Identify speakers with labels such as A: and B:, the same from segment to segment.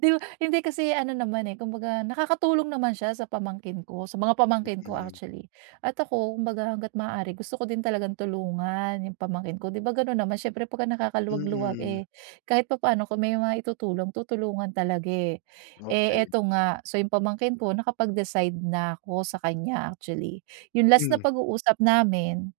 A: Di ba hindi kasi ano naman eh, kung baga nakakatulong naman siya sa pamangkin ko, sa mga pamangkin ko
B: Mm.
A: actually. At ako, kung baga hangga't maaari gusto ko din talagang tulungan yung pamangkin ko. Di ba gano'n naman, siyempre 'pag nakakaluwag-luwag
B: Mm.
A: eh kahit papaano kung may mai-tutulong, tutulungan talaga eh. Eh
B: Okey.
A: ito nga, so yung pamangkin ko nakapag-decide na 'ko sa kanya actually. Yung last na
B: Mm.
A: pag-uusap namin,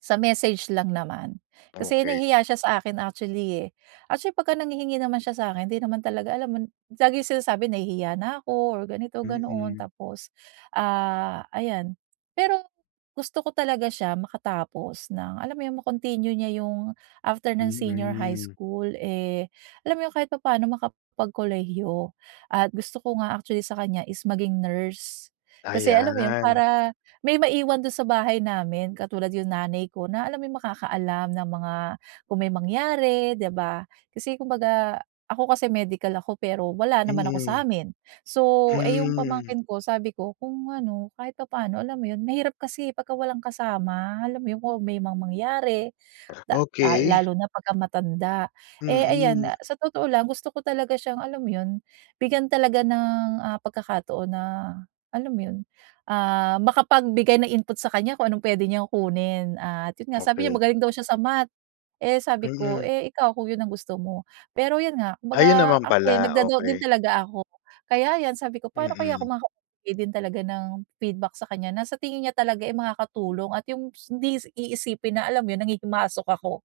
A: sa message lang naman. Kasi
B: Okey.
A: nahihiya siya sa akin actually eh. Actually, pagka nanghihingi naman siya sa'kin hindi naman talaga alam mo, laging sinasabi, "Nahihiya na ako." Or ganito, ganoon.
B: Mm.
A: Tapos ah ayan. Pero gusto ko talaga siya makatapos ng alam mo yung ma-continue niya yung after ng senior high
B: Mm.
A: school eh, alam mo yun, kahit papaano makapagkolehiyo. At gusto ko nga actually sa kanya is maging nurse. Kasi alam mo yun,
B: Ayan.
A: para may maiwan do'n sa bahay namin, katulad yung nanay ko na alam mo yung makakaalam ng mga kung may mangyari, di ba. Kasi kumbaga, ako kasi medical ako pero wala naman ako
B: Mm.
A: sa'min. So, eh yung
B: Hmm.
A: pamangkin ko sabi ko kung ano kahit papaano alam mo yun, mahirap kasi eh 'pagka walang kasama, alam mo yun? Kung may mga mangyari da ah
B: Okey.
A: lalo na pagka matanda. Eh, ayan,
B: Mm.
A: ah sa totoo lang, gusto ko talaga siyang alam mo yun, bigyan talaga ng ah pagkakataon na alam mo yun, ah makapagbigay ng input sa kanya kung anong pwede niyang kunin. At yun nga, sabi niya
B: Okey.
A: magaling daw siya sa Math. Eh sabi ko,
B: Mm.
A: "Eh ikaw, kung yun ang gusto mo." Pero yun nga, kung
B: Ayun
A: baga
B: naman
A: ako'y
B: pala,
A: nag-da-doubt din
B: okey.
A: talaga ako. Kaya yan sabi ko, paano kaya ako
B: Mm.
A: makaka din talaga ng feedback sa kanya na tingin niya talaga eh makakatulong at yung hindi iisipin na alam mo yun, nanghihimasok ako.